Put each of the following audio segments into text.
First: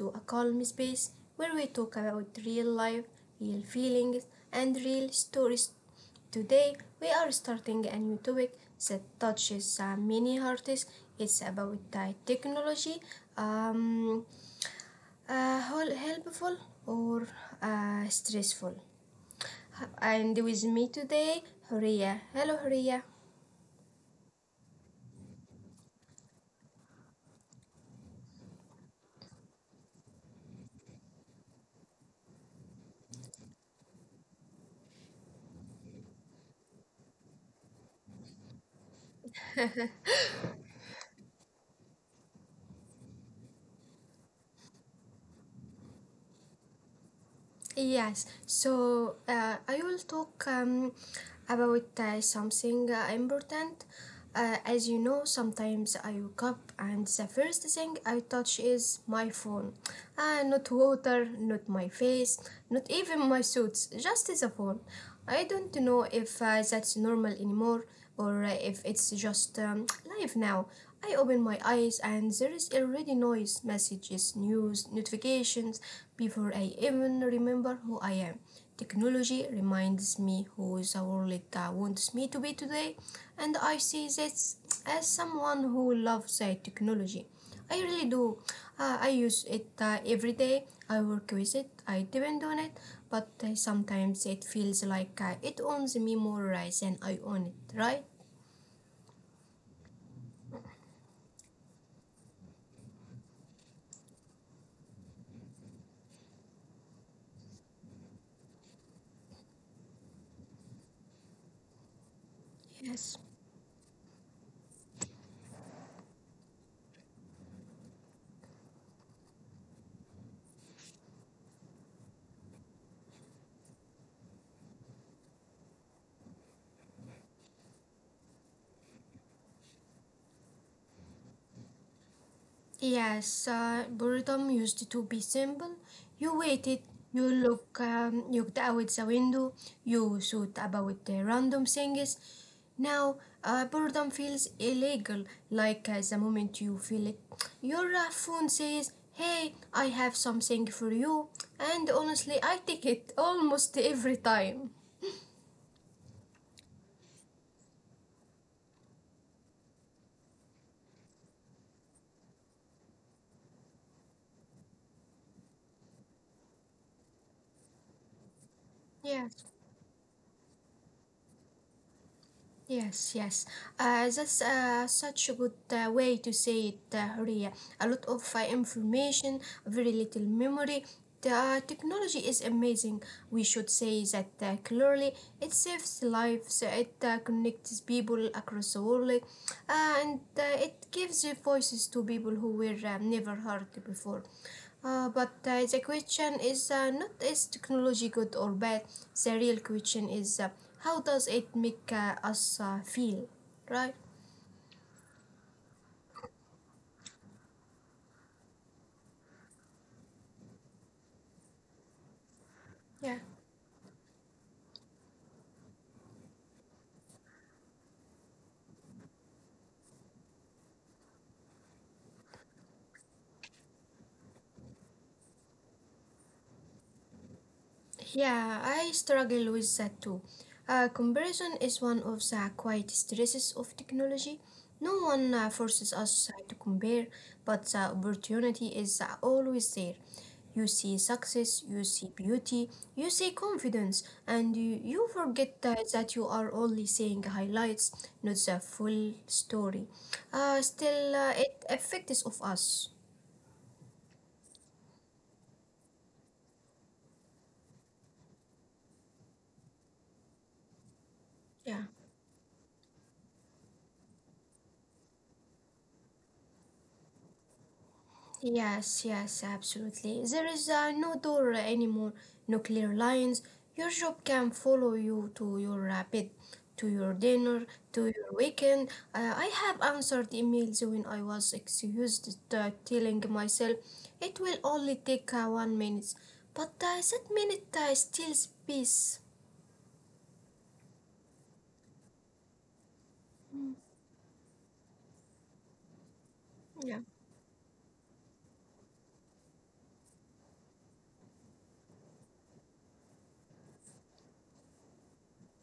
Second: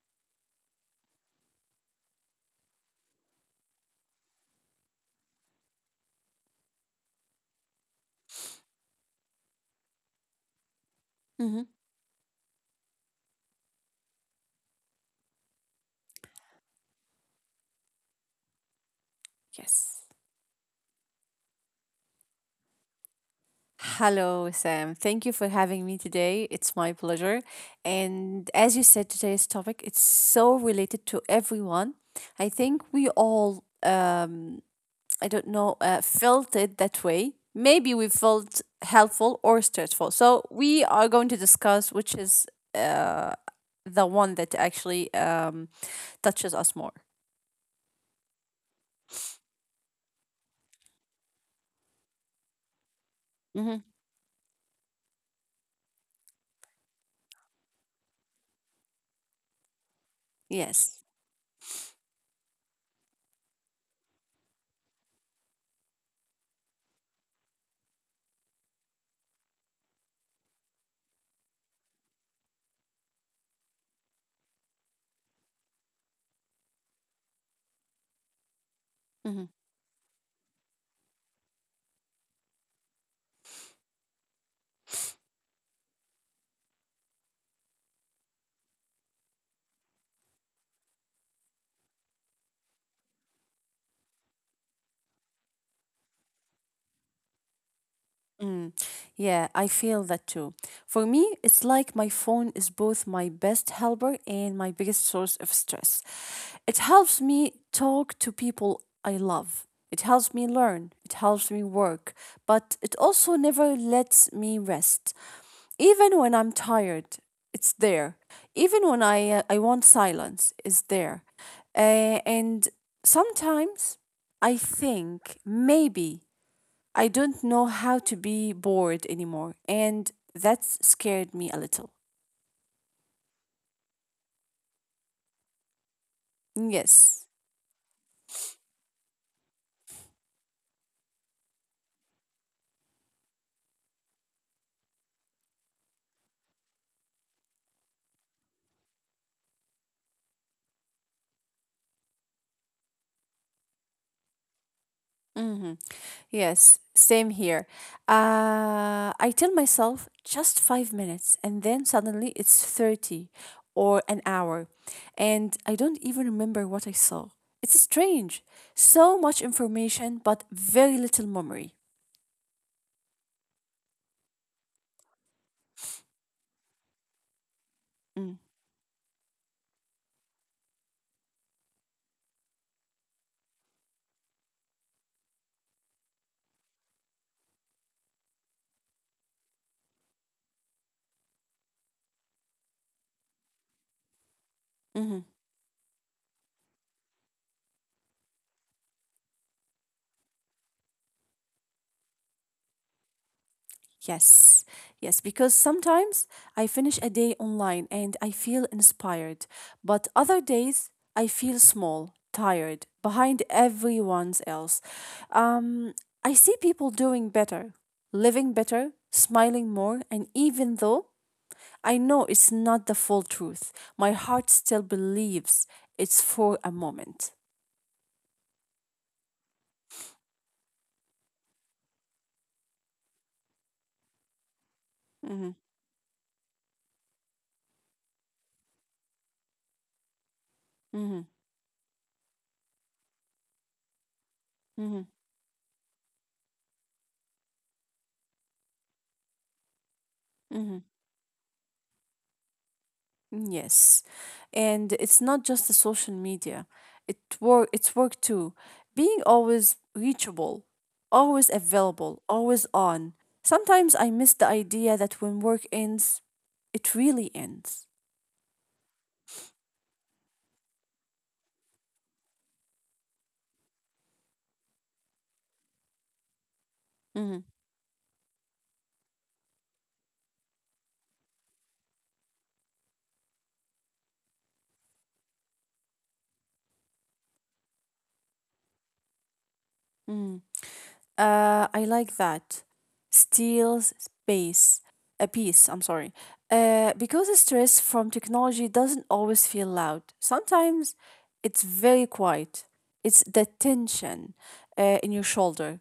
to a calm space where we talk about real life, real feelings and real stories. Today we are starting a new topic that touches many hearts. It's Hmm. about technology. Um, Helpful or stressful. Yes. And with me today, Huria. Hello, Huria. Hello, Sam. Thank you for having me today. It's my pleasure. And as you said, today's topic it's so related to everyone. I think we all, I don't know, felt it that way. Maybe we felt helpful or stressful. So we are going to discuss which is uh, the one that actually touches us more. Yes, so I will talk about something Hmm. important. As you know, sometimes I wake up and the first thing I touch is my phone. Uh, Yes. not water, not my face, not even my suits, just the phone. I don't know if that's normal anymore, or if it's just live now. I open my eyes and there is already noise, messages, news, notifications before I even remember who I am. Mm-hmm. Technology reminds me who the world wants me to be today, and I see this as someone who loves technology. I really do. I use it every day. I work with it. I depend on it. But sometimes it feels like it owns me more than I own it, right? Mm, yeah, I feel that too. For me, it's like my phone is both my best helper and my biggest source of stress. It helps me talk to people I love. It helps me learn. It helps me work. But it also Yes. never lets me rest. Even when I'm tired, it's there. Even when I want silence, it's there. And sometimes I think maybe I don't know how to be bored anymore, and that's scared me a little. Yes, boredom used to be simple. You waited, Yes. you looked out the window, you thought about the random things. Now, boredom feels illegal, like the moment you feel it. Your phone says, "Hey, I have something for you." And honestly, I take it almost every time. Hmm. Yes, same here. I tell myself just 5 minutes, and then suddenly it's 30 or an hour, and I don't even remember what I saw. It's strange. So much Yes. information, but very little memory. Yes, yes. That's such a good way to say it, Horia. A lot Mm, of information, very little memory. The technology is amazing. We should say that clearly. It saves lives, it connects people across the world, and it gives voices to people who were never heard before. mm-hmm. But the question is not is technology good or bad. The real question is how does it make us feel, right? Yes, yes, because sometimes I finish a day online and I feel inspired, but other days I feel small, tired, Yeah. behind everyone else. Um, I see people doing better, living better, smiling more, and even though I know it's not the full truth, my heart still believes it's for a moment. Yeah, I struggle with that too. Comparison is one of the quiet stresses of technology. No Mm-hmm, one forces us to compare, but the opportunity is always there. You mm-hmm, see success, you see beauty, you see confidence, and mm-hmm, you forget that you are only seeing highlights, not the full story. mm-hmm. Still, it affects of us. Yes. And it's not just the social media. It's work too. Being always reachable, always Yeah. available, always on. Sometimes I miss the idea that when work ends, it really ends. Yes, yes, absolutely. There is no door anymore, no clear lines. Your job can follow you to your bed, to your Mm-hmm. dinner, to your weekend. I have answered emails when I was excused, telling myself it will only take 1 minute. But that minute steals peace. I like that. Steals space. A piece, I'm sorry. Uh, Yeah. because stress from technology doesn't always feel loud. Sometimes it's very quiet. It's the tension in your shoulder,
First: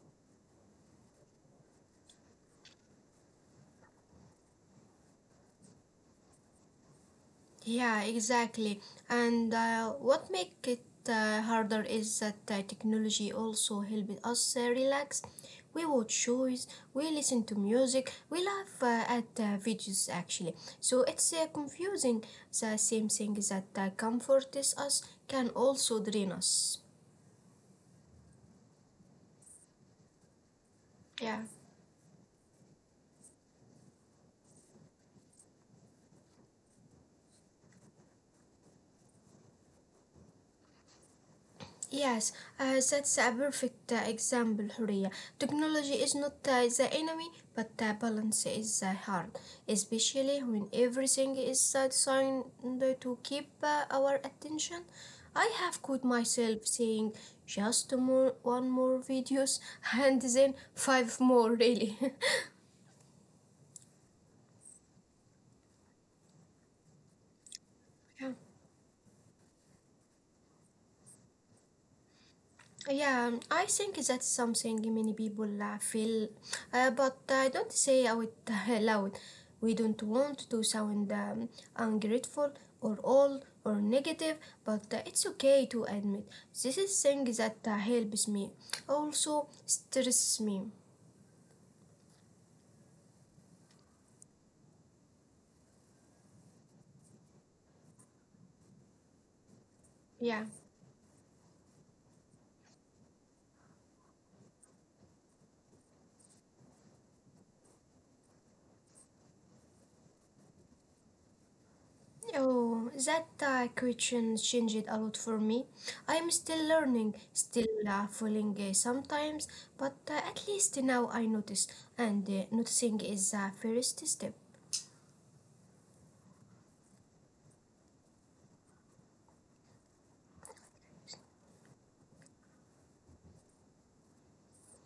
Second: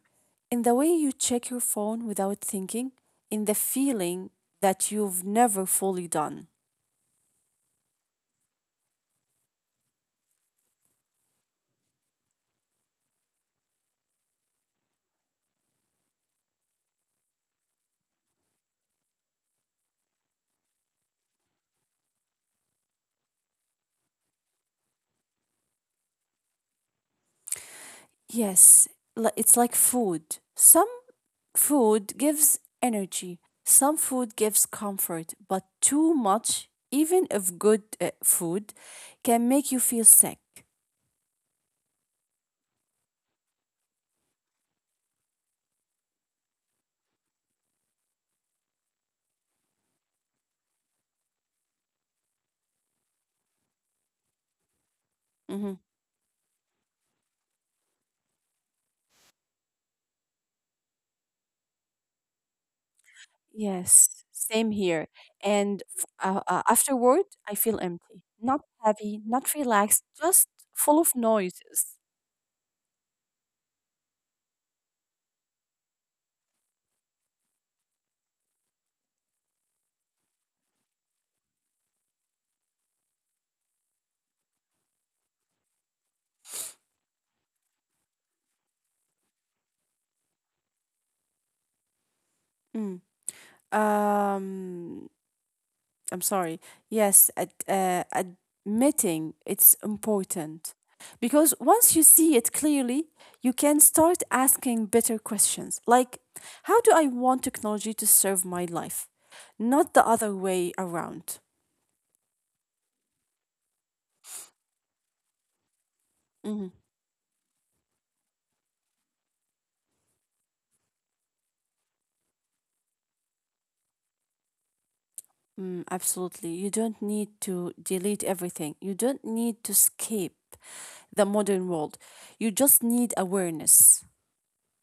in the way you check your phone without thinking, in the feeling that you've never fully done. Yeah, exactly. And what make it harder is that technology also help us relax. We watch shows, we listen to music, we laugh at videos actually. So it's confusing. The same thing that comforts us can also drain us. Yes, it's like food. Some Yeah. food gives energy, some food gives comfort, but too much, even of good food, can make you feel sick. Yes, that's a perfect example, Huria. Technology is not the enemy, but balance is hard, especially when everything is designed to keep our attention. I Mhm. have caught myself saying just more, one more videos and then five more, really. Yes, same here. And afterward, I feel empty, Yeah. not heavy, not relaxed, just full of noises. Yeah, I think that's something many people feel, but I don't say out loud. We don't want to sound ungrateful or old or negative, but it's okay to admit this is thing that helps me, also stresses me. Mm. Um, I'm sorry. Yes, admitting it's Yeah. important. Because once you see it clearly, you can start asking better questions like, how do I want technology to serve my life? Not the other way around. Oh, that question changed a lot for me. I'm Mhm. still learning, still falling sometimes, but at least now I notice, and noticing is the first step. Mm, absolutely. You don't need to delete everything, you don't need to escape the modern world. You just need awareness.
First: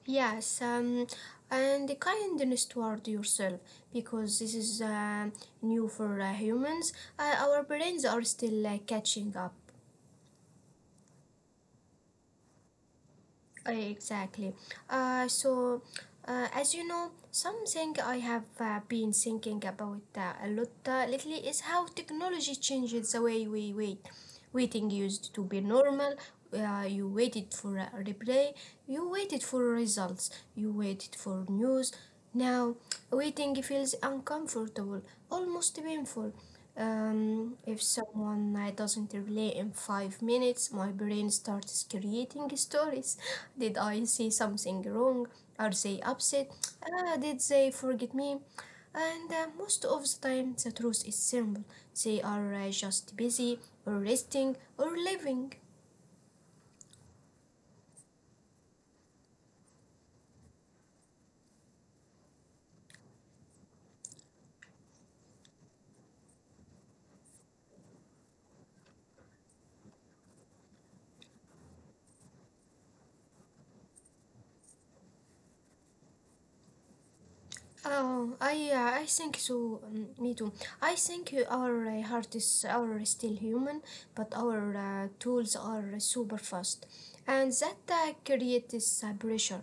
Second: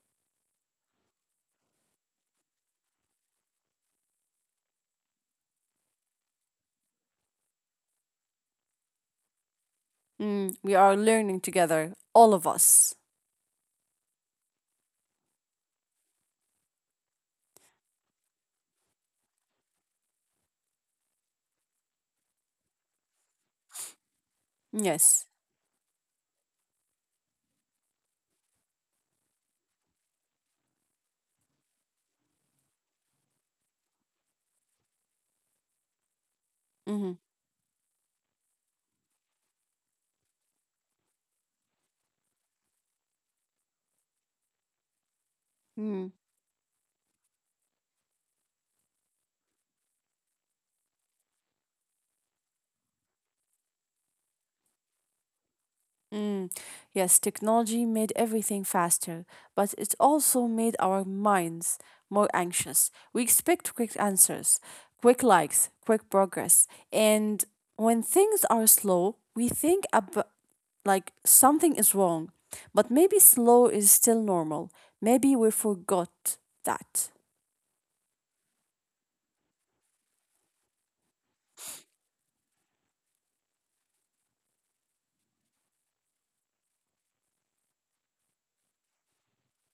Yes, and the kindness toward yourself, because this is new for humans. Our brains are still catching up. Mm, we are learning together, all of us. Right, exactly. So, as you know, something I have been thinking about a lot lately is how technology changes the way we wait. Waiting Yes. used to be normal. You waited for a replay, you waited for results, you waited for news. Now, waiting feels uncomfortable, almost painful. Mm-hmm. If someone doesn't relate in 5 minutes, my brain starts creating stories. Did I say something wrong? Are they Mm. upset? Did they forget me? And most of the time, the truth is simple. They are just busy, or resting, or living. Mm, yes, technology made everything faster, but it also made our minds more anxious. We expect quick answers, quick likes, quick progress. And when things are slow, we think about like something is wrong. But maybe slow is still normal. Maybe we forgot that. Oh, I think so. Me too. I think our heart is our still human, but our tools are super fast, and that creates pressure.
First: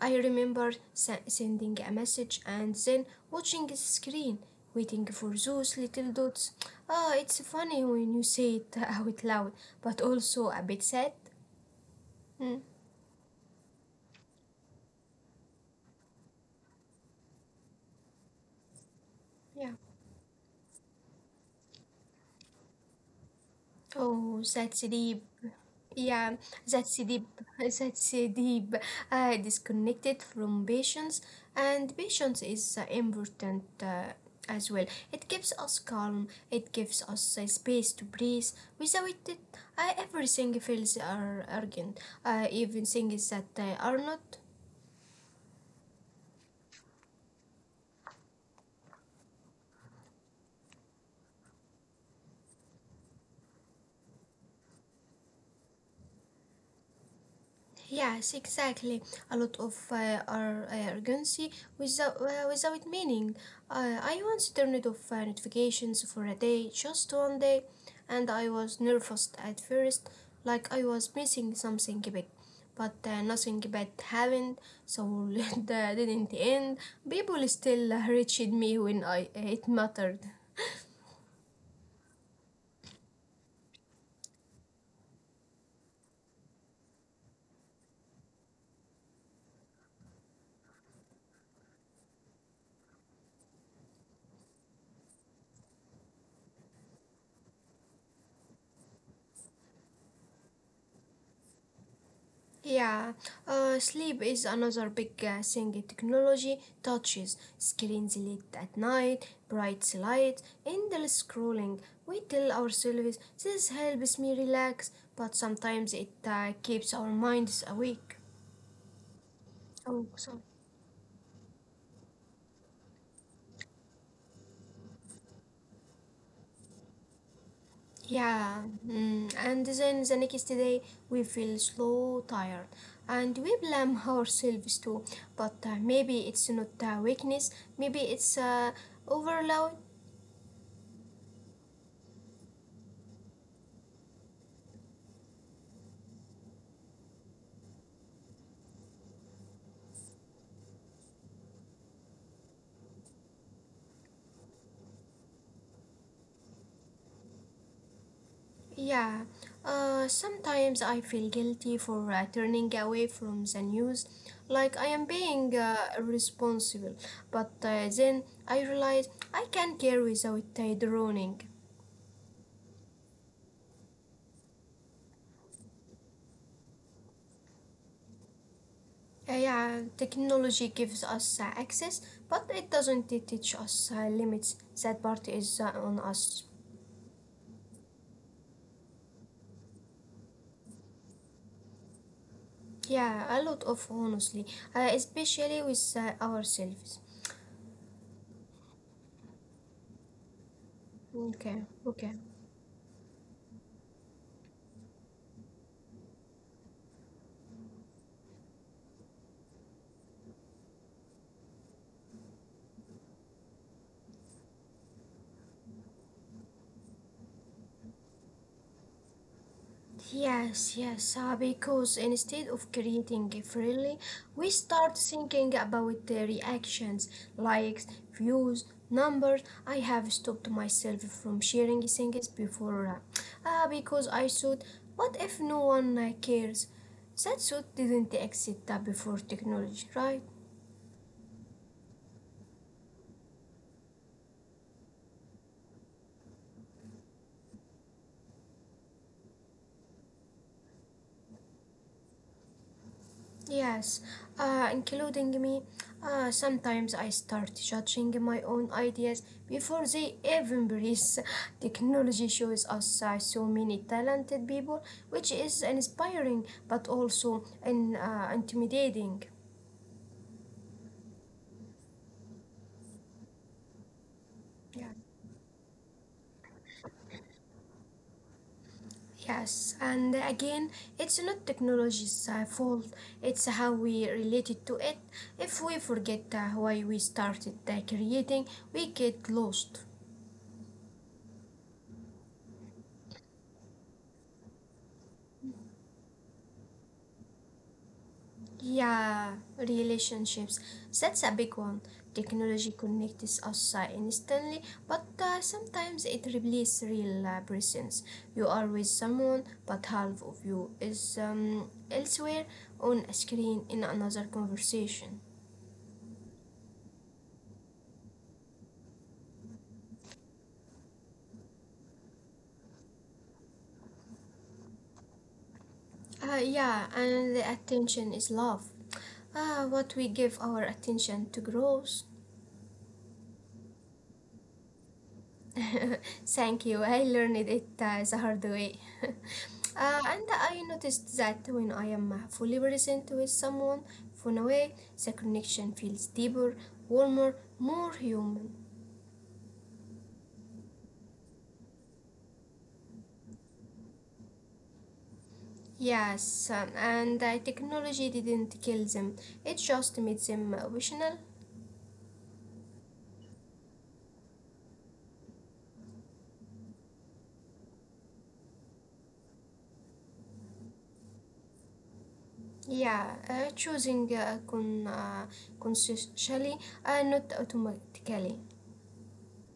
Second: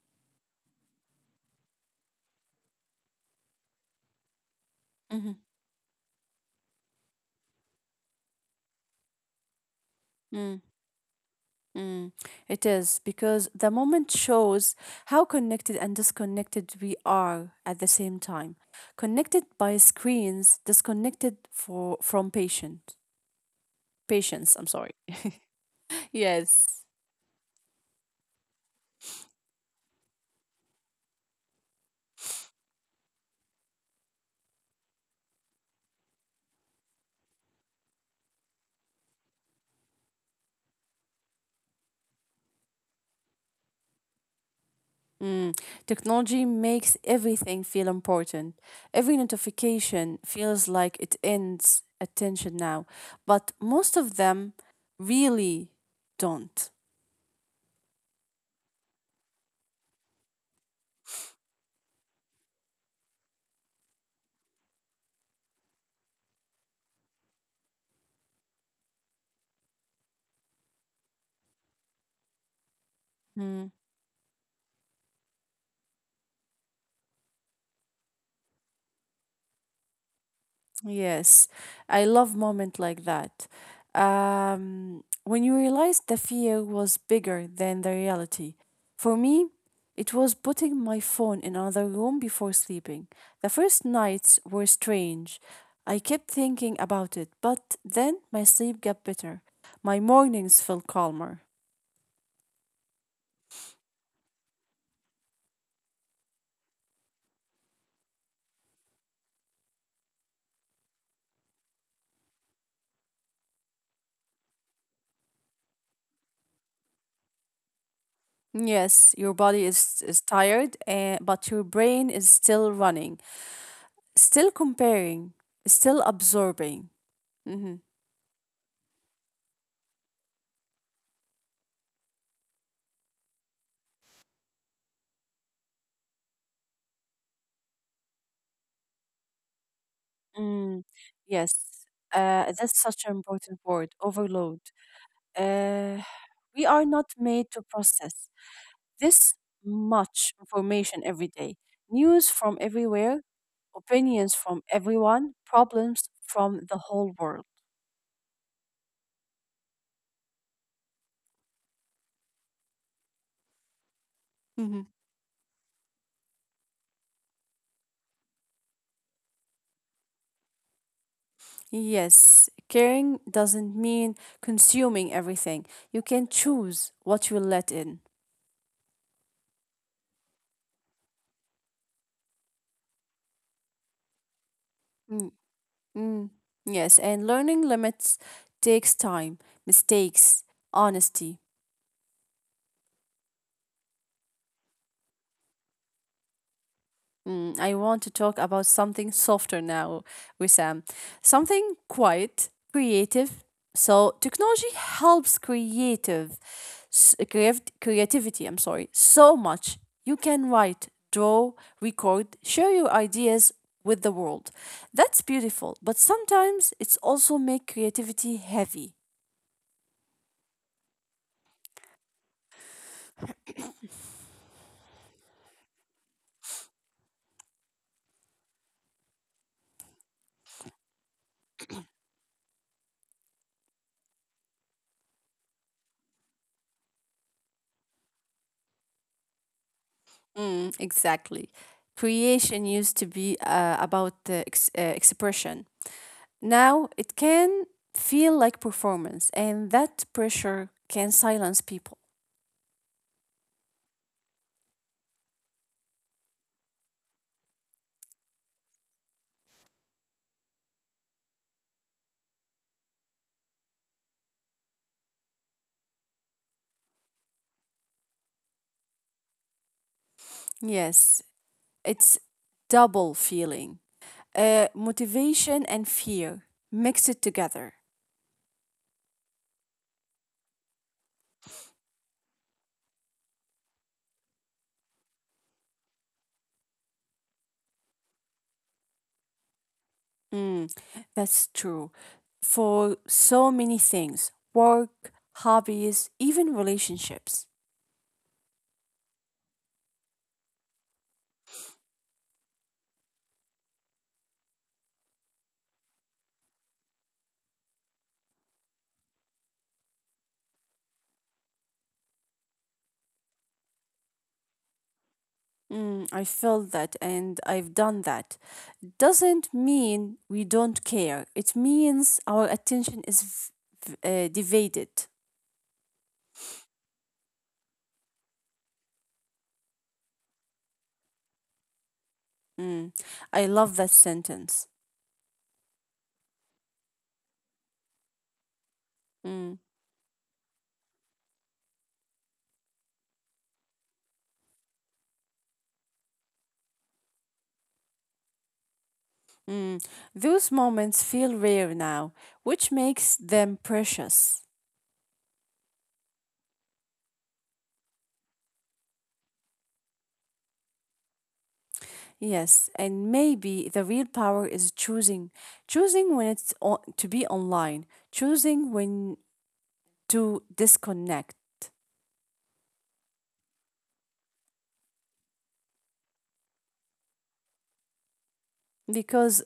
I remember sending a message and then watching the screen, waiting for Mm-hmm. those little dots. It's funny when you say it out loud, but also a bit sad. Mm, Mm, it is because the moment shows how connected and disconnected we are at the same time. Connected yeah. by screens, disconnected for from patient Oh, patience. I'm that's sorry. deep. Yeah, Yes, that's deep. That's deep. Disconnected from patience, and patience is important as well. It gives us calm. It gives us space to breathe. Without it, everything feels are urgent. Even things that are not. technology makes everything feel important. Every notification feels like it ends attention now, but most of them really don't. Yes, exactly. A lot of urgency without without meaning. I once turned off notifications for a day, just one day, and I was nervous at first, like I was missing something big. But nothing Hmm. bad happened, so that didn't end. People still reached me when I it mattered. Yes, I love moment like that. When you realize the fear was bigger than the reality. For me, it was putting my phone in another room before sleeping. The first nights were strange. I kept thinking about it, but then my sleep got better. My mornings felt calmer. Yeah, sleep is another big thing. Technology touches screens late at night, bright lights, endless scrolling. We tell ourselves this helps me relax, but sometimes it keeps our minds awake. Yes, your body is, Oh, is so tired, but your brain is still running, still comparing, still absorbing. Mm-hmm. yeah, and then the next day we feel slow, tired, and we blame ourselves too. But maybe it's not weakness, maybe it's overload. Mm, yes, that's such an important word, overload. Uh, we are not made to process this much information every day. News from everywhere, opinions from everyone, problems from the whole world. Yeah, sometimes I feel guilty for turning away from the news, like I Mhm. am being irresponsible. But then I realize I can care without droning. Yes, caring doesn't mean consuming everything. You can choose what you let in. Yeah, technology gives us access, but it doesn't teach us limits. That part Mm, is on mm, us. yes, and learning limits takes time, mistakes, honesty. Yeah, a lot of honestly, especially with ourselves. Mm, I want to talk about something softer now, Wissam. Okay, Something okay. quiet, creative. So technology helps creativity. I'm sorry, so much. You can write, draw, record, share your ideas with the world. That's beautiful, but sometimes it's also make creativity heavy. Yes, yes, because instead of creating freely, we start thinking about the reactions, likes, views, numbers. I have stopped myself from sharing things before because I thought, what if no one cares? That thought didn't exist before technology, right? Mm, exactly. Creation used to be about the expression. Now, it can feel like performance, and that pressure can silence people. Yes, including me, sometimes I start judging my own ideas before they even breathe. Technology shows us so many talented people, which is inspiring but also intimidating. Yes, it's double feeling Yeah. motivation and fear mixed together. Yes, and again, it's not technology's fault, it's how we related to it. If we forget why we started creating, we get lost. Mm, that's true for so many things work, hobbies, even relationships. Yeah, relationships. That's a big one. Technology connects us instantly, but sometimes it replaces real presence. You are with someone, but half of you is elsewhere on a screen in another conversation. Mm, I feel that and I've done that. Doesn't mean we don't care, it means our attention is divided. Yeah, and the attention is love. What we give our attention to grows. Mm, I love that sentence. Thank you. I learned it the hard way. Mm, And I noticed that when I am fully present with someone from away, the connection feels deeper, warmer, more human. mm. Those moments feel rare now, which makes them precious. Yes, and technology didn't kill them, it just made them optional. Yes, and maybe the real power is choosing, choosing when it's on, to be online, choosing when to disconnect, Yeah, choosing consciously, not automatically. because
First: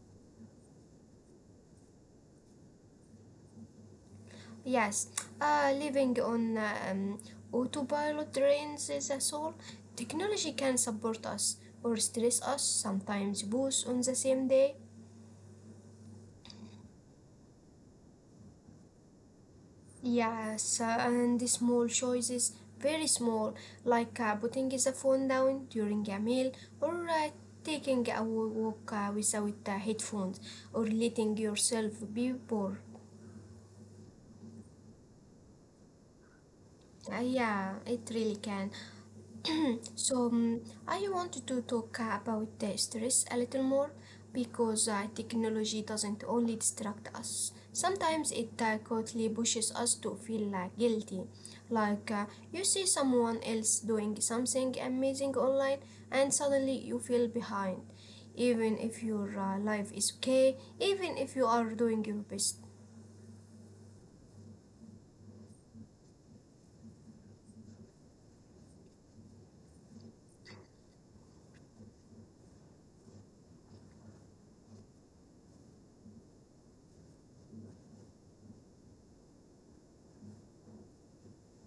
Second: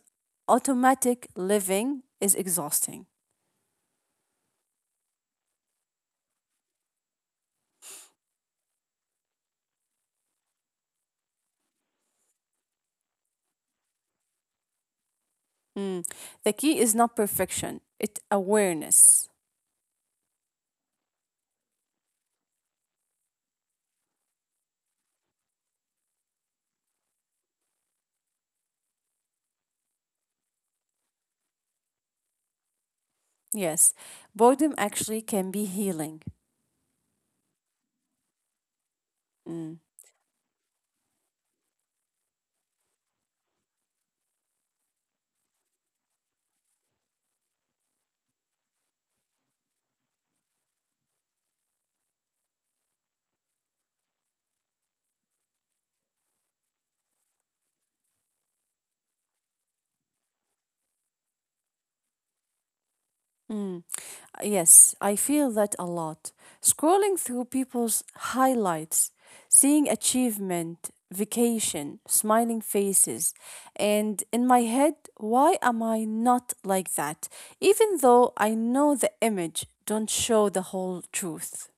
automatic living is exhausting. Yes, living on autopilot drains the soul. Technology can support us or stress us, sometimes both on the same day. Mm. The key is not perfection, it's awareness. Yes, and the small choices, very small, like putting the phone down during a meal or taking a walk without headphones or letting yourself be bored. Yes, boredom actually can be healing. Yeah, it really can. Mm. So, I wanted to talk about the stress a little more because technology doesn't only distract us. Sometimes it quickly pushes us to feel guilty. Like you see someone else doing something amazing online and suddenly you feel behind. Even if your life is okay, even if you are doing your best. Mm. Yes, I feel that a lot. Scrolling through people's highlights, seeing achievement, vacation, smiling faces, and in my head, why am I not like that? Even though I know the image don't show the whole truth.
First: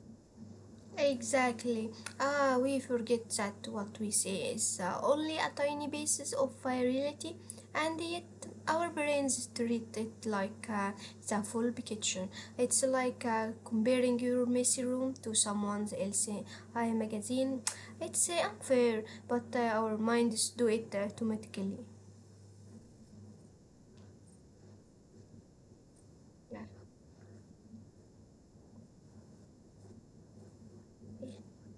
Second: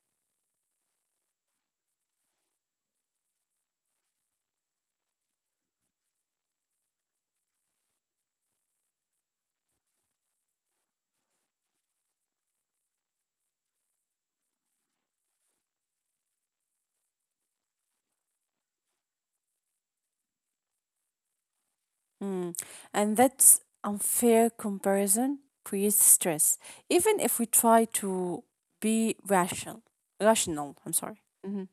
Exactly. We forget that what we say is only a tiny basis of reality, and yet our brains treat it like the full picture. It's like comparing your messy room to someone else's magazine. It's unfair, but our minds do it automatically. Mm. And that's unfair comparison creates stress, Yeah. even if we try to be rational. Rational, I'm sorry. Mm-hmm.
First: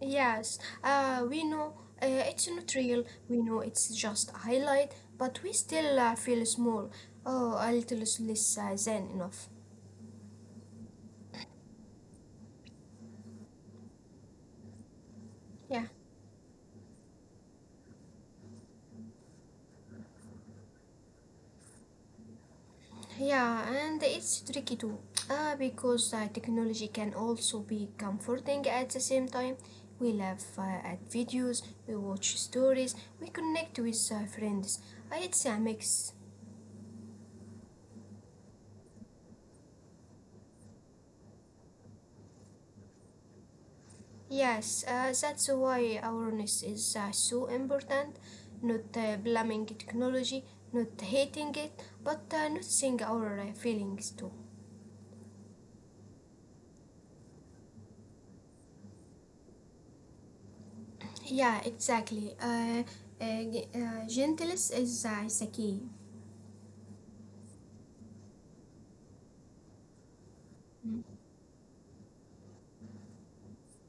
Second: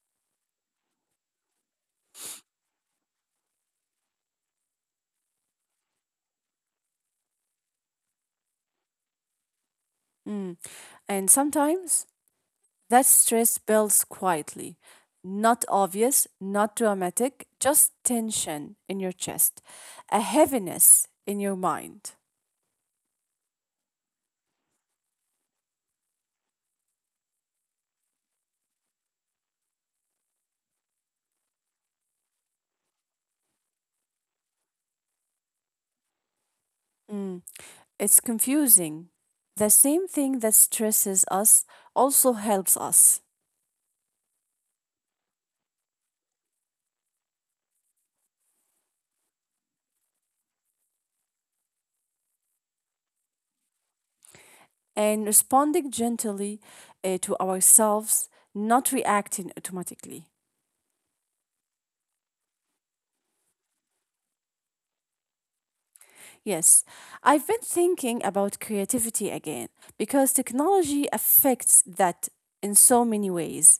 Yes, we know it's not real, we know it's just a highlight, but we still feel small, oh, a little less than enough. Mm. And sometimes that stress builds quietly, not Yeah, obvious, not dramatic, just tension in your chest, a heaviness in your mind. yeah, and it's tricky too, because technology can also be comforting at the same time. We laugh at videos, we watch stories, we connect with friends. It's a mix. Mm. It's confusing. The same thing that stresses us also helps us. Yes, that's why awareness is so important. Not blaming technology, not hating it, but noticing our feelings too. And responding gently to ourselves, not reacting automatically. Yeah, exactly. Gentleness is the key. Yes, I've been thinking about creativity again because Mm. technology affects that in so many ways.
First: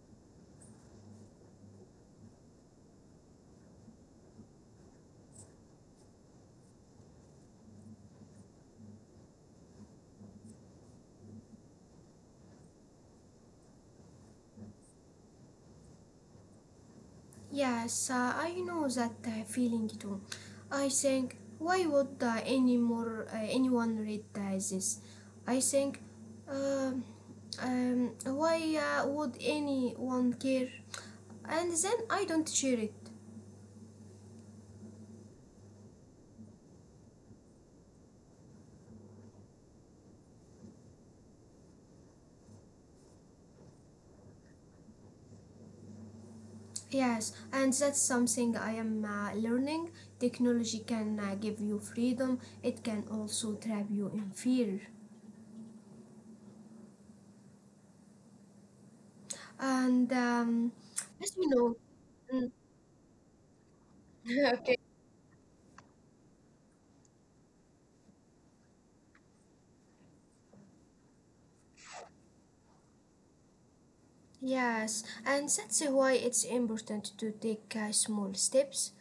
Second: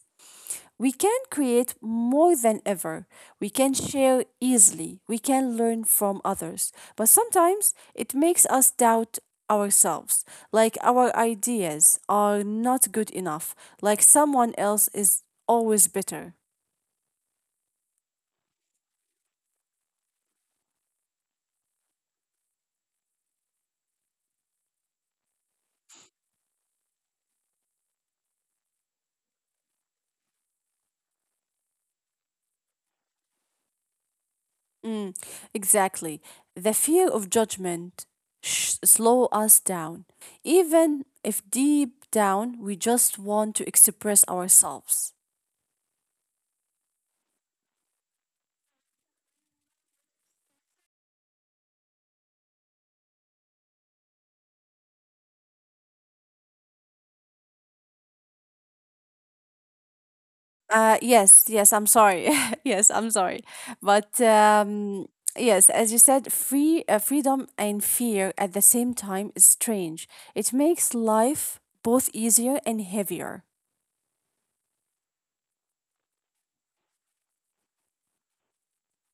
We can create more than ever. We can share easily. We can learn from others. But sometimes it makes us doubt ourselves, like our ideas are not good enough, like someone else is always better. Yes, I know that feeling too. I think, why would anyone read this? I think, um, why would anyone care? And then I don't share it. Mm, exactly. The fear of judgment slow us down, even if deep down we just want to express ourselves. Yes, and that's something I am learning. Technology can give you freedom, it can also trap you in fear. And Uh, as yes, you yes, I'm sorry. know, Yes, I'm sorry. But okay. Yes, as you said, freedom and fear at the same time is strange. It makes life both easier and heavier. Yes, and that's why it's important to take small steps.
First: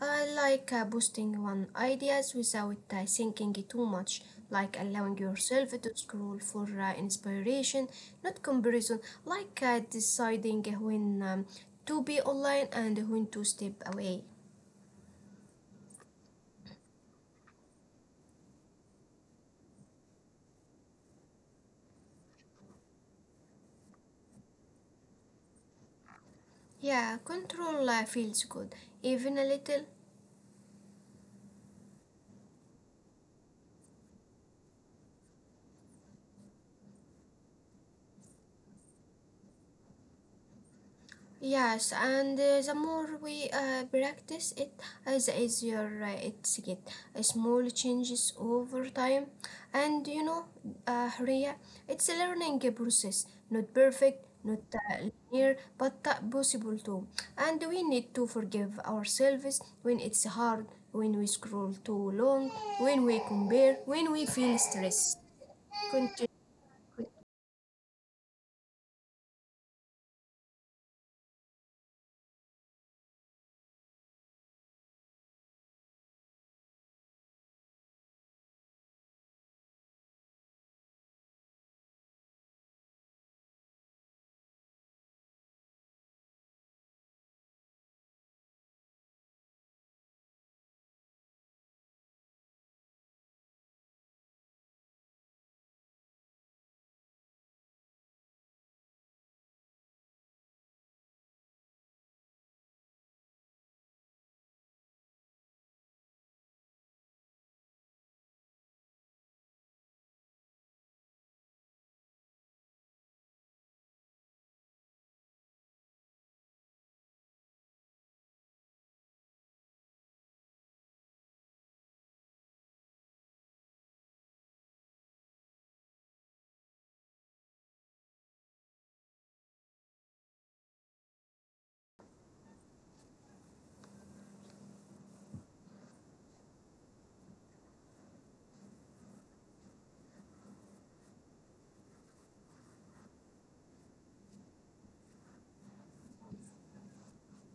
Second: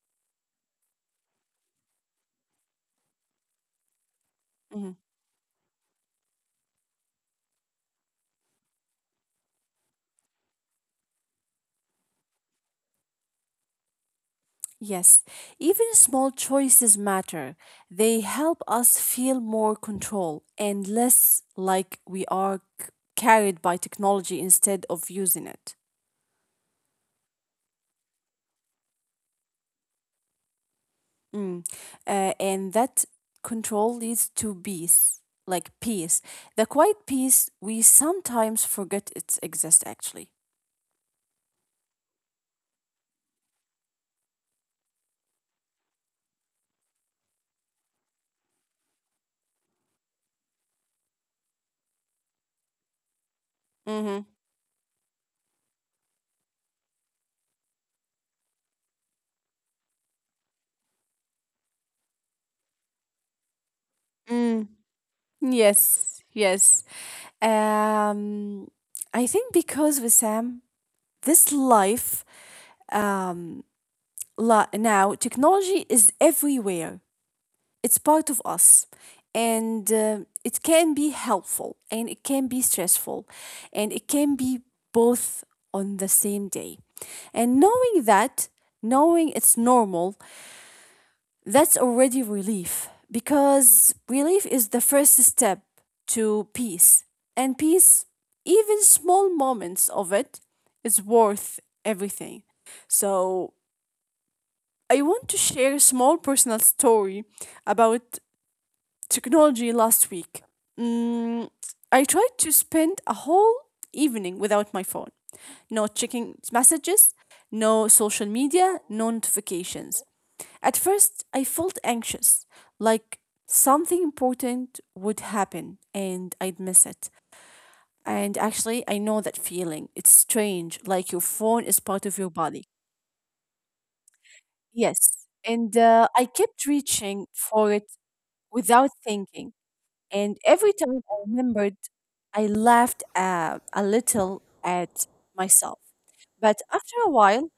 I like boosting one ideas without thinking too much, like Mm-hmm. allowing yourself to scroll for inspiration, not comparison, like deciding when to be online and when to step away. Yes, even small choices matter. They help us feel more control and less like we are carried by technology instead of using it. Yeah, control feels good, even a little. Mm. And that control leads to peace, like peace. The quiet peace we sometimes forget it exists actually. Yes, and the more we practice it, the easier it's get. Small changes over time, and you know, Rhea, it's a learning process. Not Mm-hmm. perfect, not linear, but possible too. And we need to forgive ourselves when it's hard, when we scroll too long, when we compare, when we feel Mm. stress. Continue. Yes, yes. Um, I think because with Sam, this life um now technology is everywhere, it's part of us, and it can be helpful, and it can be stressful, and it can be both on the same day. And knowing it's normal, that's already relief, because relief is the first step to peace. And peace, even small moments of it, is worth everything. So I want to share a small personal story about technology last week. Mm, I tried to spend a whole evening without my phone, no checking messages, no social media, no notifications. At first, I felt anxious, like something important would happen and I'd miss it. And actually, I know that feeling. It's strange, like your phone is part of your body. Yes. And I kept reaching for it without thinking. And every time I remembered, I laughed a little at myself. But after a while,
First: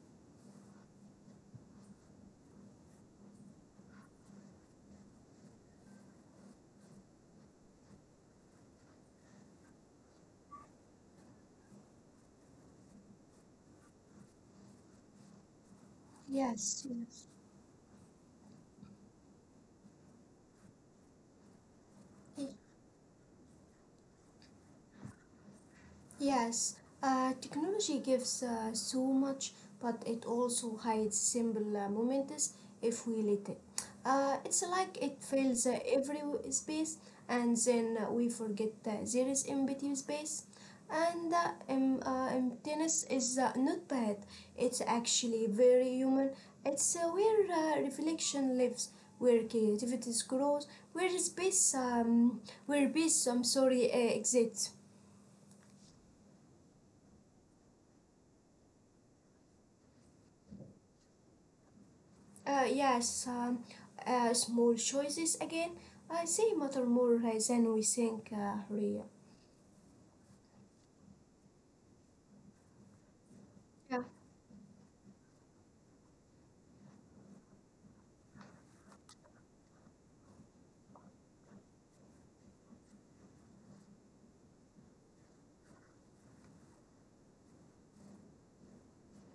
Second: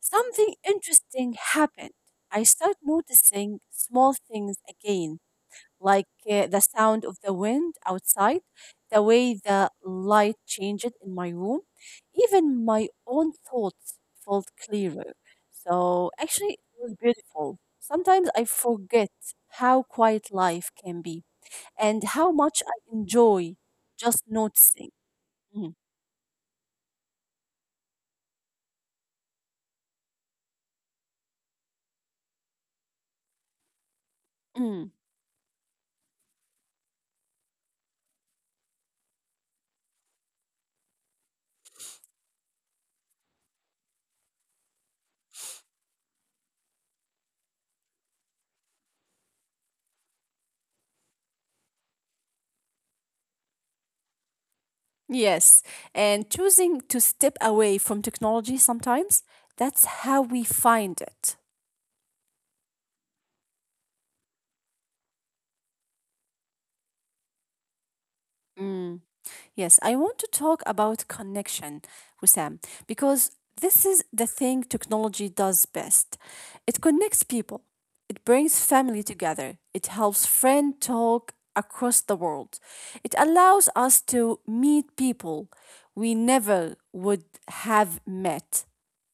something interesting happened. I started noticing small things again, like the sound of the wind outside, the way the light changed in my room. Even my own thoughts felt clearer. So actually, it Yes. was beautiful. Sometimes I forget how quiet life can be and how Yes. much I enjoy just noticing. Mm, Yes, technology gives so much, but it also hides simple moments if we let it. It's like mm, it fills every space, and then we forget that there is empty space. And emptiness is not bad. It's actually very human. It's where reflection lives, where creativity grows, where space, um, where peace, I'm sorry, exists. yes, and choosing to step away from technology sometimes, that's how we find it. Uh, yes, um, Small choices again. I say matter more than we think, Ria. Mm. Yes, I want to talk about connection, Wissam, because Yeah. this is the thing technology does best. It connects people, it brings family together, it helps friends talk across the world, it allows us to meet people we never would have met.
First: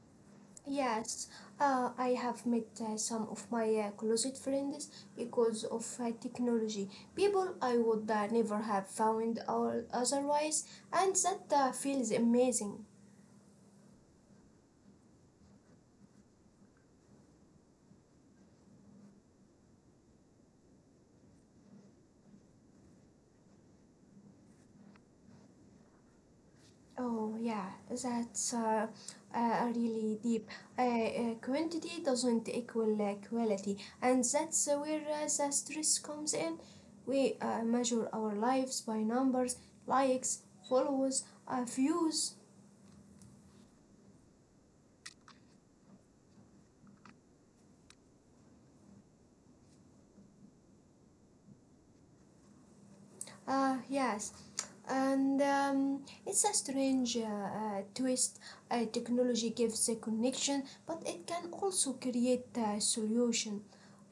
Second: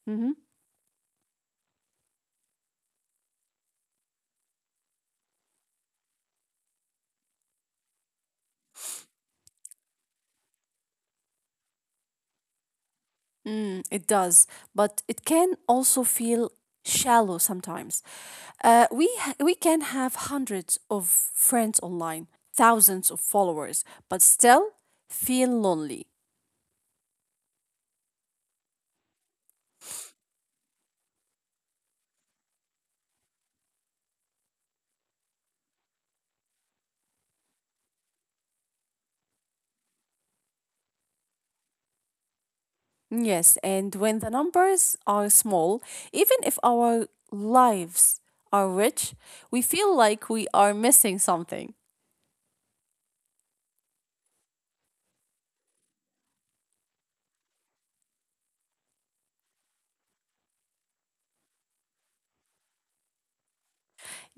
Mm-hmm. Yes, I have met some of my closet friends because of technology. People I would never have found out otherwise, and that feels amazing. Mm, it does, but it can also feel shallow sometimes. We can have hundreds of friends online, thousands of followers, but still feel lonely. Oh yeah, that's a really deep. Quantity doesn't equal quality, and that's where the stress comes in. We measure our lives by numbers, likes, followers, views. Yes, and when the numbers are small, even if our lives are rich, we feel like we are missing something. Yes, and it's a strange twist. Technology gives a connection, but it can also create a solution.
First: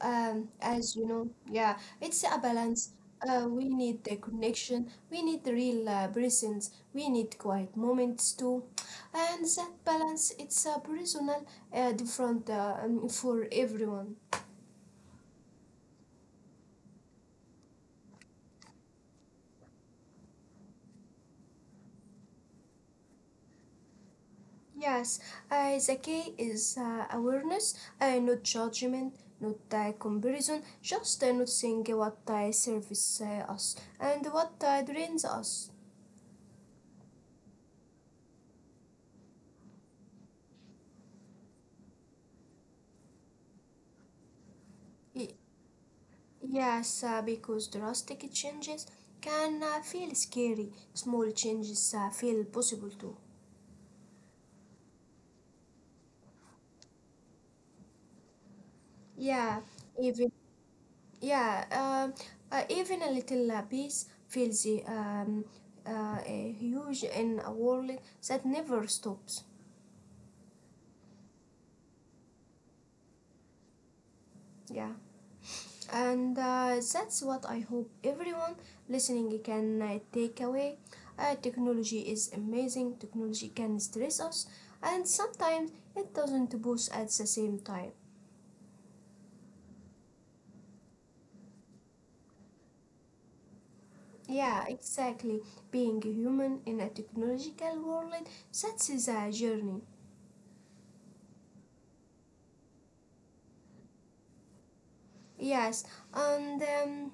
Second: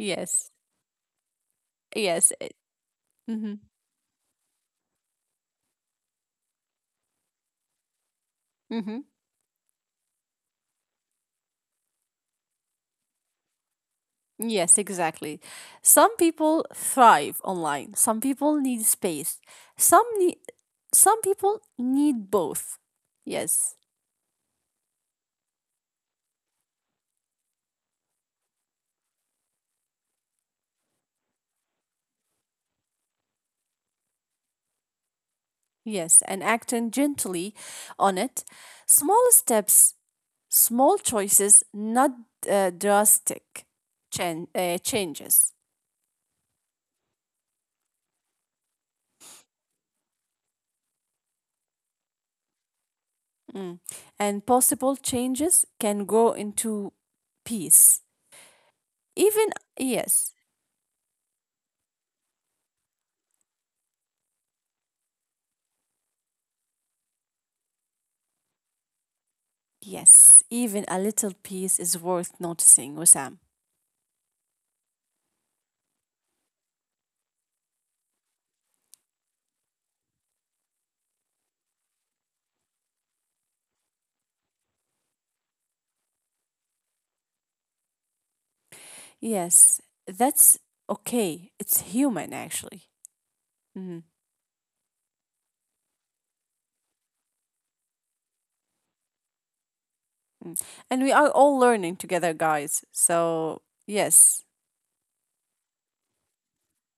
As you know, yeah, it's yes. a balance. Mm-hmm. We need the connection, we need real presence, we need quiet moments too. Mm-hmm. And that balance, it's personal, different for everyone. Yes, exactly. Some people thrive online. Some people need space. Some need some people need both. Yes. Yes, the key is awareness, not judgment, not comparison, just noticing what serves us and what drains us. Yes, and acting gently on it. Small steps, small choices, not drastic Y- changes. yes, because drastic changes can feel scary, small changes feel possible too. Mm. And possible changes can grow into peace. Yeah, Even even yes, yeah, um, even a little piece feels uh, uh, huge in a world that never stops. yes, even a little peace is worth noticing, Wissam. Yeah. And that's what I hope everyone listening can take away. Technology is amazing, technology can stress us, and sometimes it doesn't boost at the same time. Yes, that's okay. It's human, actually. Mhm. Yeah, exactly. Being a human in a technological world, that's is a journey. And we are all learning together, guys. So, yes. Yes, and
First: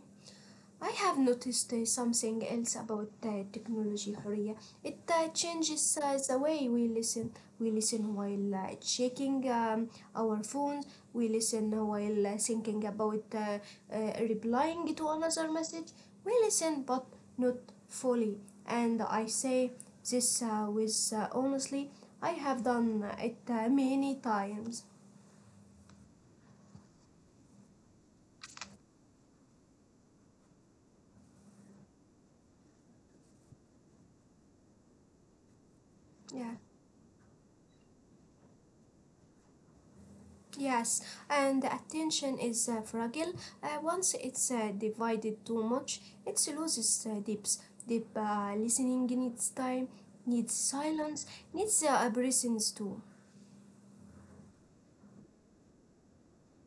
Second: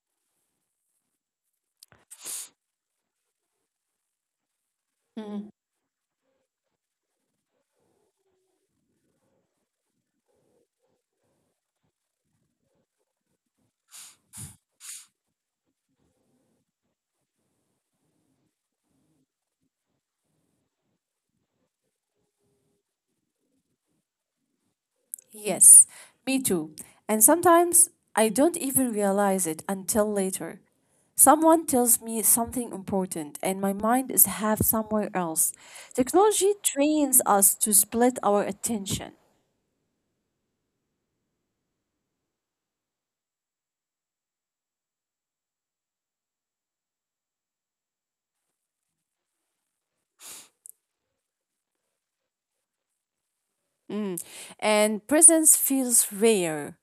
I have noticed something else about technology, Horia. It Mm. changes the way we listen. We listen while checking our phones. We listen while thinking about replying to another message. We listen, but not fully. And I say this with honestly, I have done it many times. Yes, me too. And sometimes I don't even realize it until later. Someone tells me something important, and my mind is half somewhere else. Technology Yeah. trains us to split our attention. Yes, and the attention is fragile. Once it's divided too much, it loses depth. Deep listening needs time, needs silence, needs presence too. Mm. And presence feels rare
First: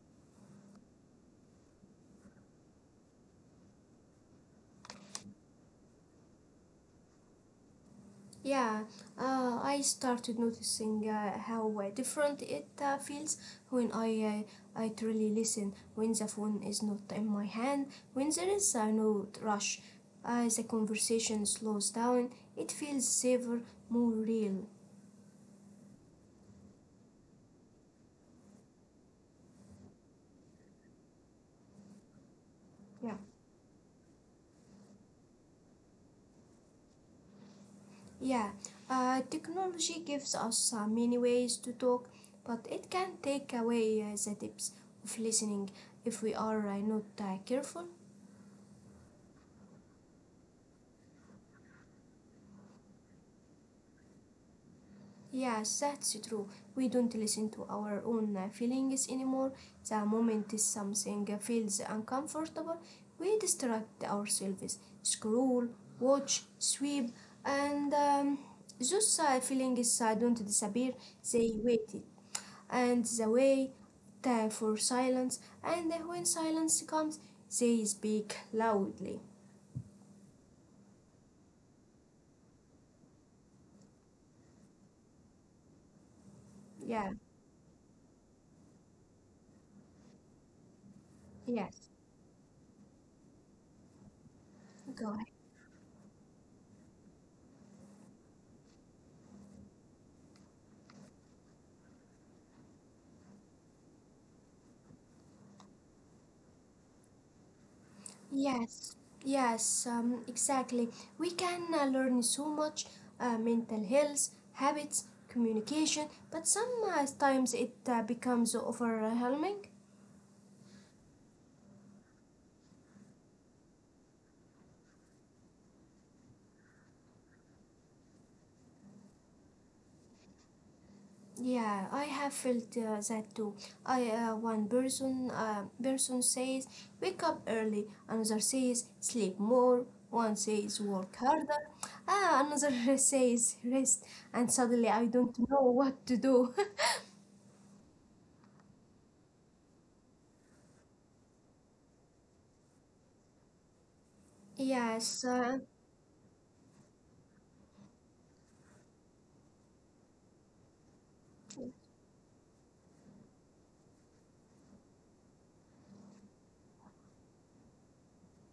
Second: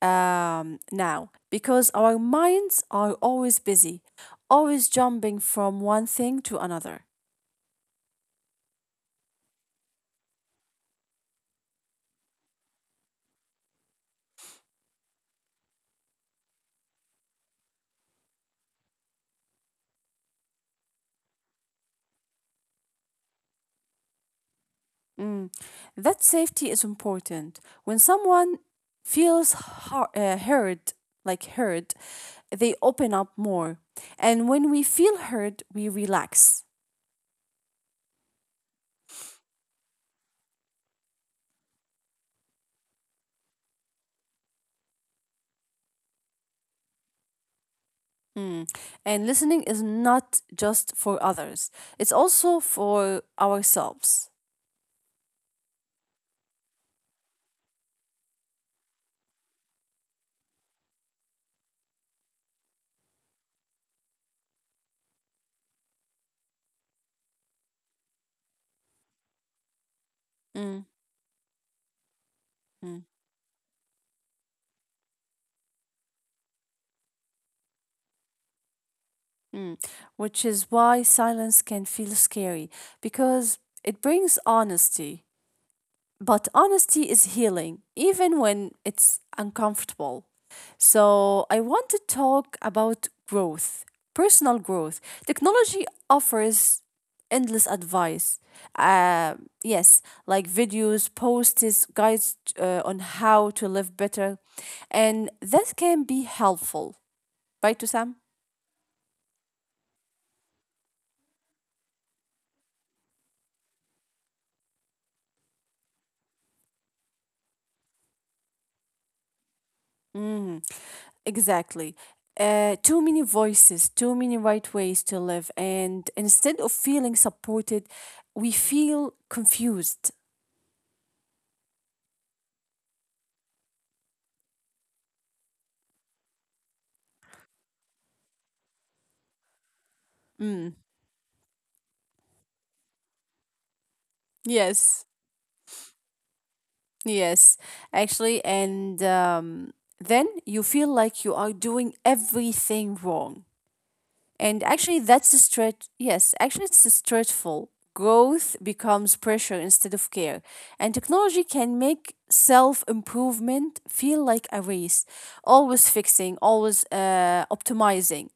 now, because our minds are always busy, always jumping from one thing to another. Yeah, I started noticing how different it feels when I truly listen. When the phone is not in my hand, when there is no rush, the conversation slows down. It feels safer, more real. Mm. That safety is important. When someone feels heard, like heard, they open Yeah. up more. And when we feel heard, we relax. Yeah, technology gives us many ways to talk, but it can take away the depth of listening if we are not careful. Mm. And listening is not just for others, it's also for ourselves. Yes, that's true. We don't listen to our own feelings anymore. The moment is something feels uncomfortable, we distract ourselves, scroll, watch, sweep, and those feelings don't disappear, Mm. they waited. And Mm. the way for silence and when silence comes they speak loudly. Mm, Which is why silence can feel scary because it brings honesty. But Yeah. honesty is healing, even when it's uncomfortable. So, I Yes, want to talk about growth, personal go growth. ahead. Technology offers endless advice. Uh, yes, like videos, posts, guides on how to live better. And that can be helpful, right, Sam? Yes yes um, exactly, we can learn so much, mental health habits communication, but sometimes it becomes overwhelming. Mm, exactly. Too many voices, too many right ways to live, and instead of feeling supported, we feel confused. Yeah, I have felt that too. I one person person says wake up early, another says sleep more, one says Mm, work harder, ah, another says rest, and suddenly I yes, don't know what to do. yes, actually, and then you feel like you are doing everything wrong. And actually, yes, that's a uh, stretch. Yes, actually, it's a stressful. Growth becomes pressure instead of care. And technology can make self improvement feel like a race, always fixing, always optimizing.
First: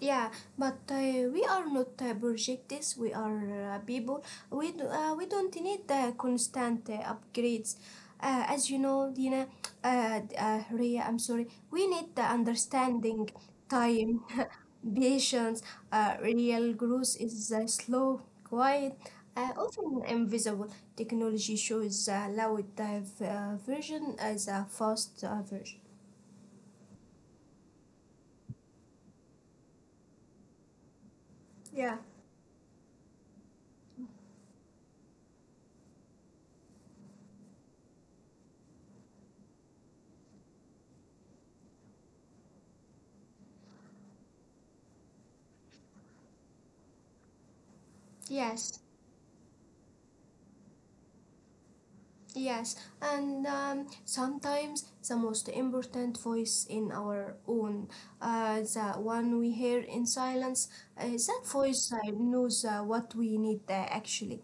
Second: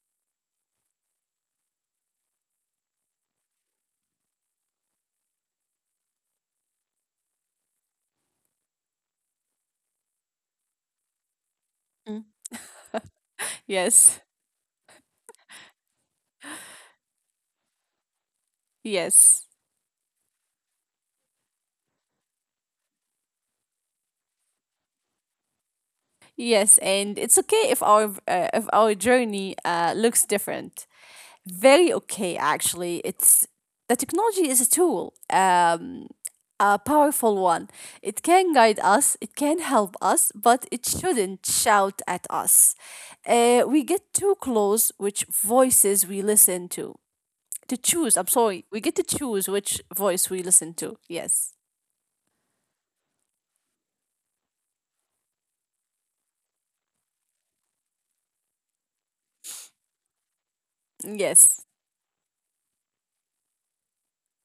Yeah, but we are not projectiles. We are people. We don't need the constant upgrades. As you know, Ria, I'm sorry. We need the Mm. understanding, time, Yes, patience. Real growth is slow, quiet, yes, often invisible. Technology shows a loud version as a fast version. yes. And it's okay if our journey looks different. Very Yeah. okay, actually, it's the technology is a tool, a powerful one, it can guide us, it can help us, but it shouldn't shout at us. We get too close which voices we listen to choose I'm sorry, we Yes. get to choose which voice we listen to. Yes, Yes, and sometimes the most important voice in our own, the one we hear in silence, that yes. voice knows what we need actually.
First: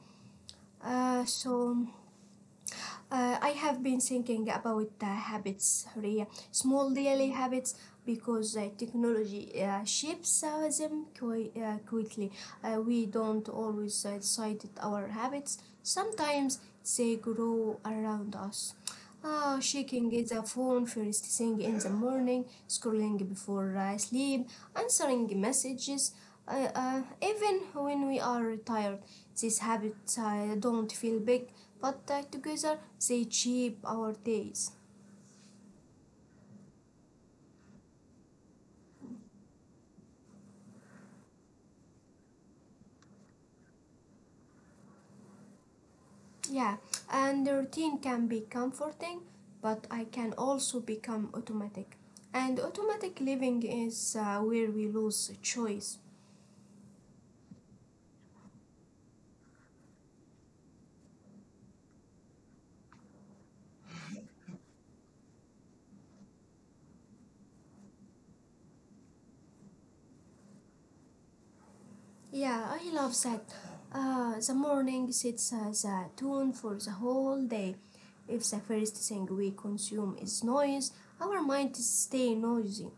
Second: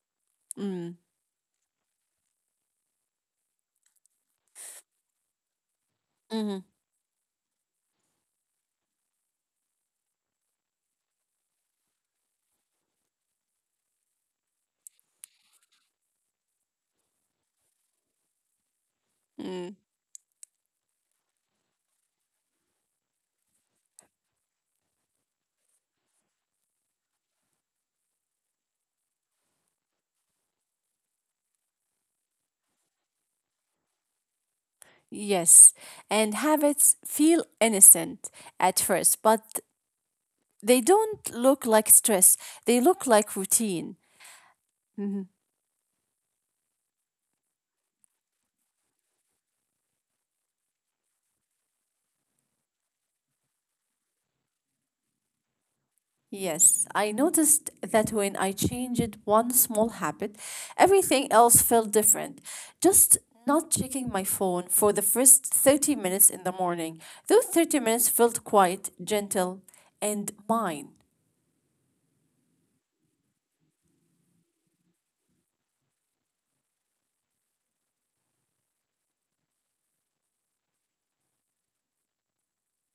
Mm. So I have been thinking about habits, Ria, Mm-hmm. small daily habits, because technology shapes them quickly. We don't always decide our habits. Sometimes they grow around us. Ah, Mm. shaking the phone first thing in the morning, scrolling before I sleep, answering messages, even when we are tired. These habits don't feel big, but together they shape our days. Yes, and habits feel innocent at first, but they don't look like stress, they look like routine. Mhm. Yeah, and the routine can be comforting, but I can also become automatic. And automatic living is where we lose choice. Yes, I noticed that when I changed one small habit, everything else felt different. Just not checking my phone for the first 30 minutes in the morning. Those 30 minutes felt quiet, gentle, and mine. Yeah, I love that. The morning sets the tone for the whole day. If the first thing we consume is noise, our mind stay noisy.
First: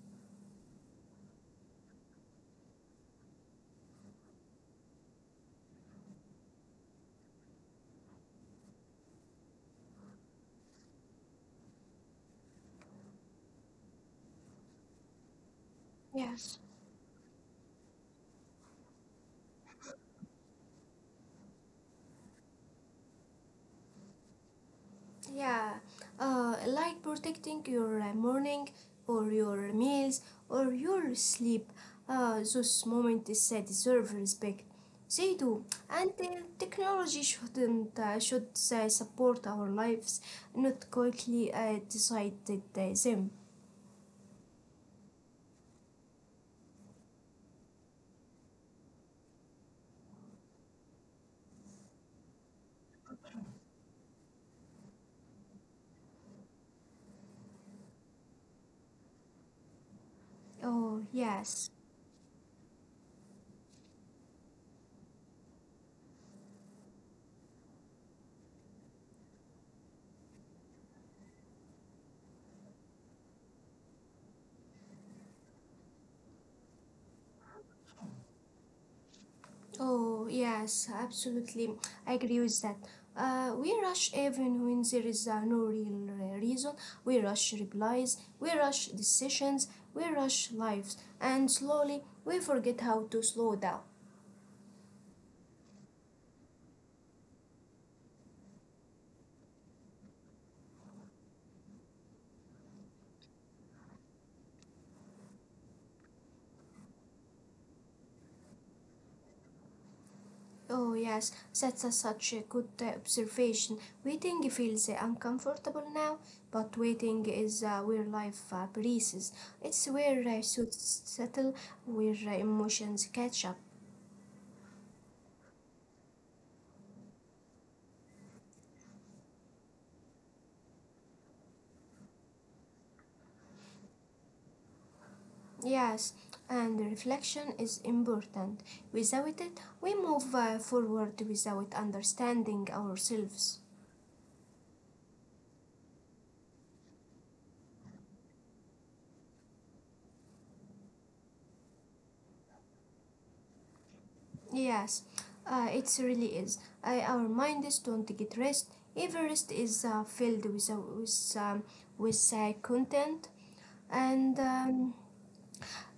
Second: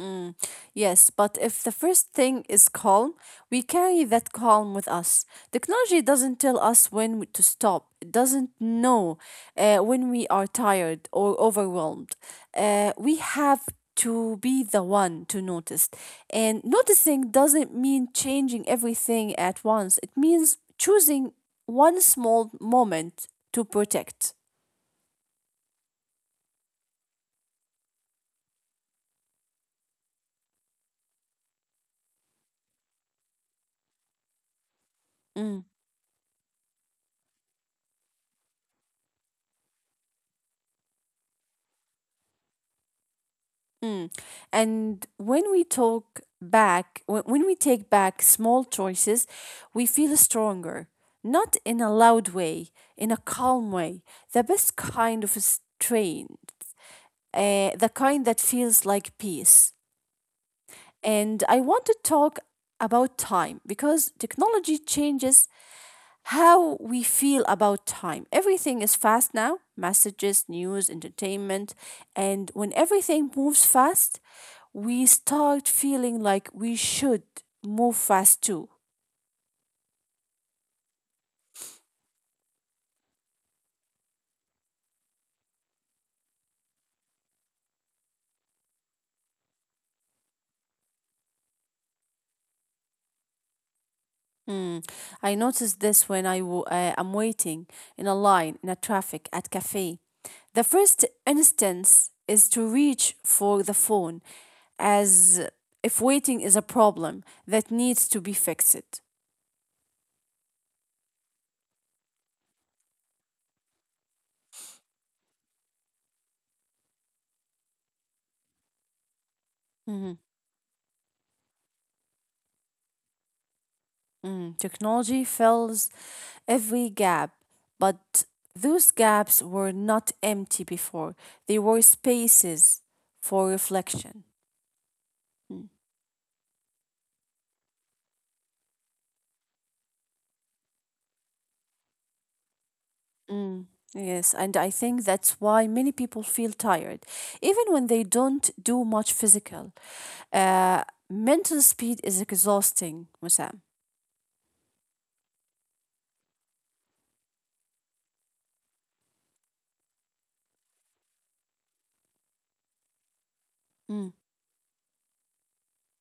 Mm, yes, but if the first thing is calm, we carry that calm with us. Technology doesn't tell us when to stop, it doesn't know when we are tired or overwhelmed. We have to be the one to notice. Yes. And noticing doesn't mean changing everything at once, it means choosing one small moment to protect. Yeah, like protecting your morning or your meals or your sleep. Those moments that deserve respect. They Mm. do, and technology shouldn't should support our lives, not quickly decide that, them. Mm. And when we talk back, when we take back small choices, we feel stronger. Not in a loud way, in a calm way. The best kind of strength, the kind that feels like peace. Oh, And I want yes. to talk about time because technology changes how we feel about time. Everything is fast now, messages, news, entertainment. And when everything moves fast, we start feeling like we should move fast too. Oh, yes, absolutely. I agree with that. We rush even when there is no real reason. We rush replies, we rush decisions, we rush lives, and slowly we forget how to slow down. Mm. I noticed this when I am waiting in a line, in a traffic, at cafe. The first instance is to reach for the phone as if waiting is a problem that needs to be fixed. Oh, yes, that's a, such a good observation. Waiting feels uncomfortable now, but waiting is where life breathes. It's Hmm. where suits settle, where emotions catch up. Mm, technology fills every gap, but those gaps were not empty before. They were spaces for reflection. Mm, Yes, and reflection is important. Without it, we move forward without understanding mm, ourselves. yes, and I think that's why many people feel tired, even when they don't do much physical. Uh, Mental speed is exhausting, Musam. Yes, it really is. Our minds don't get rest. Every rest is filled with content, Mm, and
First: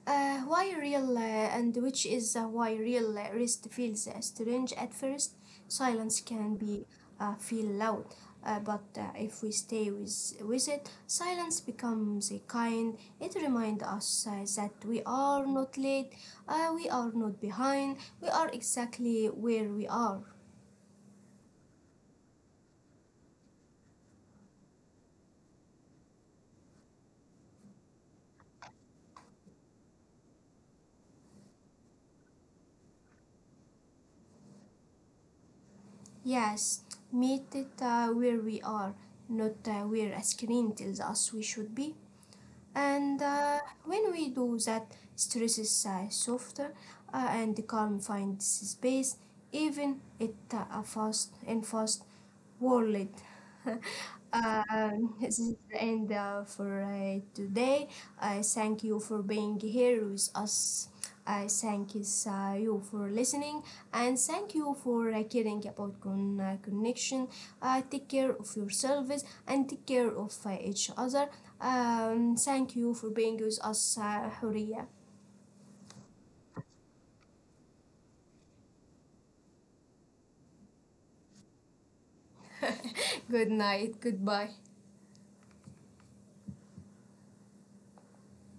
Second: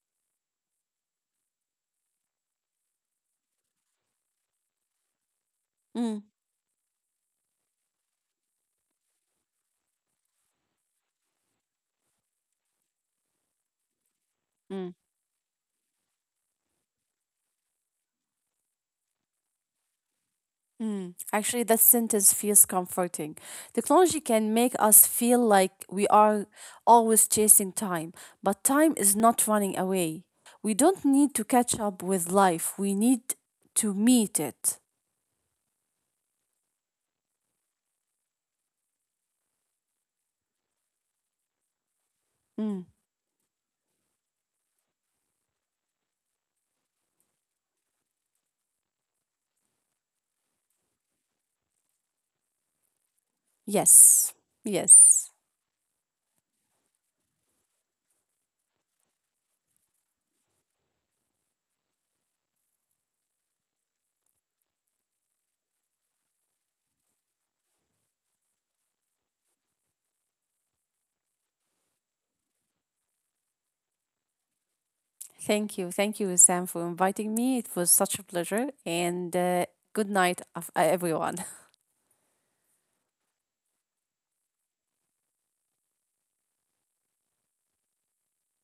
uh, why real and which is why real rest feels strange at first. Silence mm, can be feel loud, but if we stay with it, silence becomes a kind. It reminds us that mm. we are not late, we are not behind, we are exactly where we are. Mm. Actually, that sentence feels comforting. Technology can make us feel like we are always chasing time, but time is not running away. We don't need to catch up with life, we need to meet it. Yes, meet it where we are, not where a screen tells us we should be. Mm. And when we do that, stress is softer and the calm finds space, even it a fast and fast world. Yes, yes. This is the end for today. Thank you for being here with us. I thank you, you for listening and thank you for caring about connection. Take care of yourselves and take care of each other. Thank you for being with us, Huria. Thank you. Thank you, Sam, for inviting me. It was such a pleasure, and good night, everyone. Good night. Goodbye.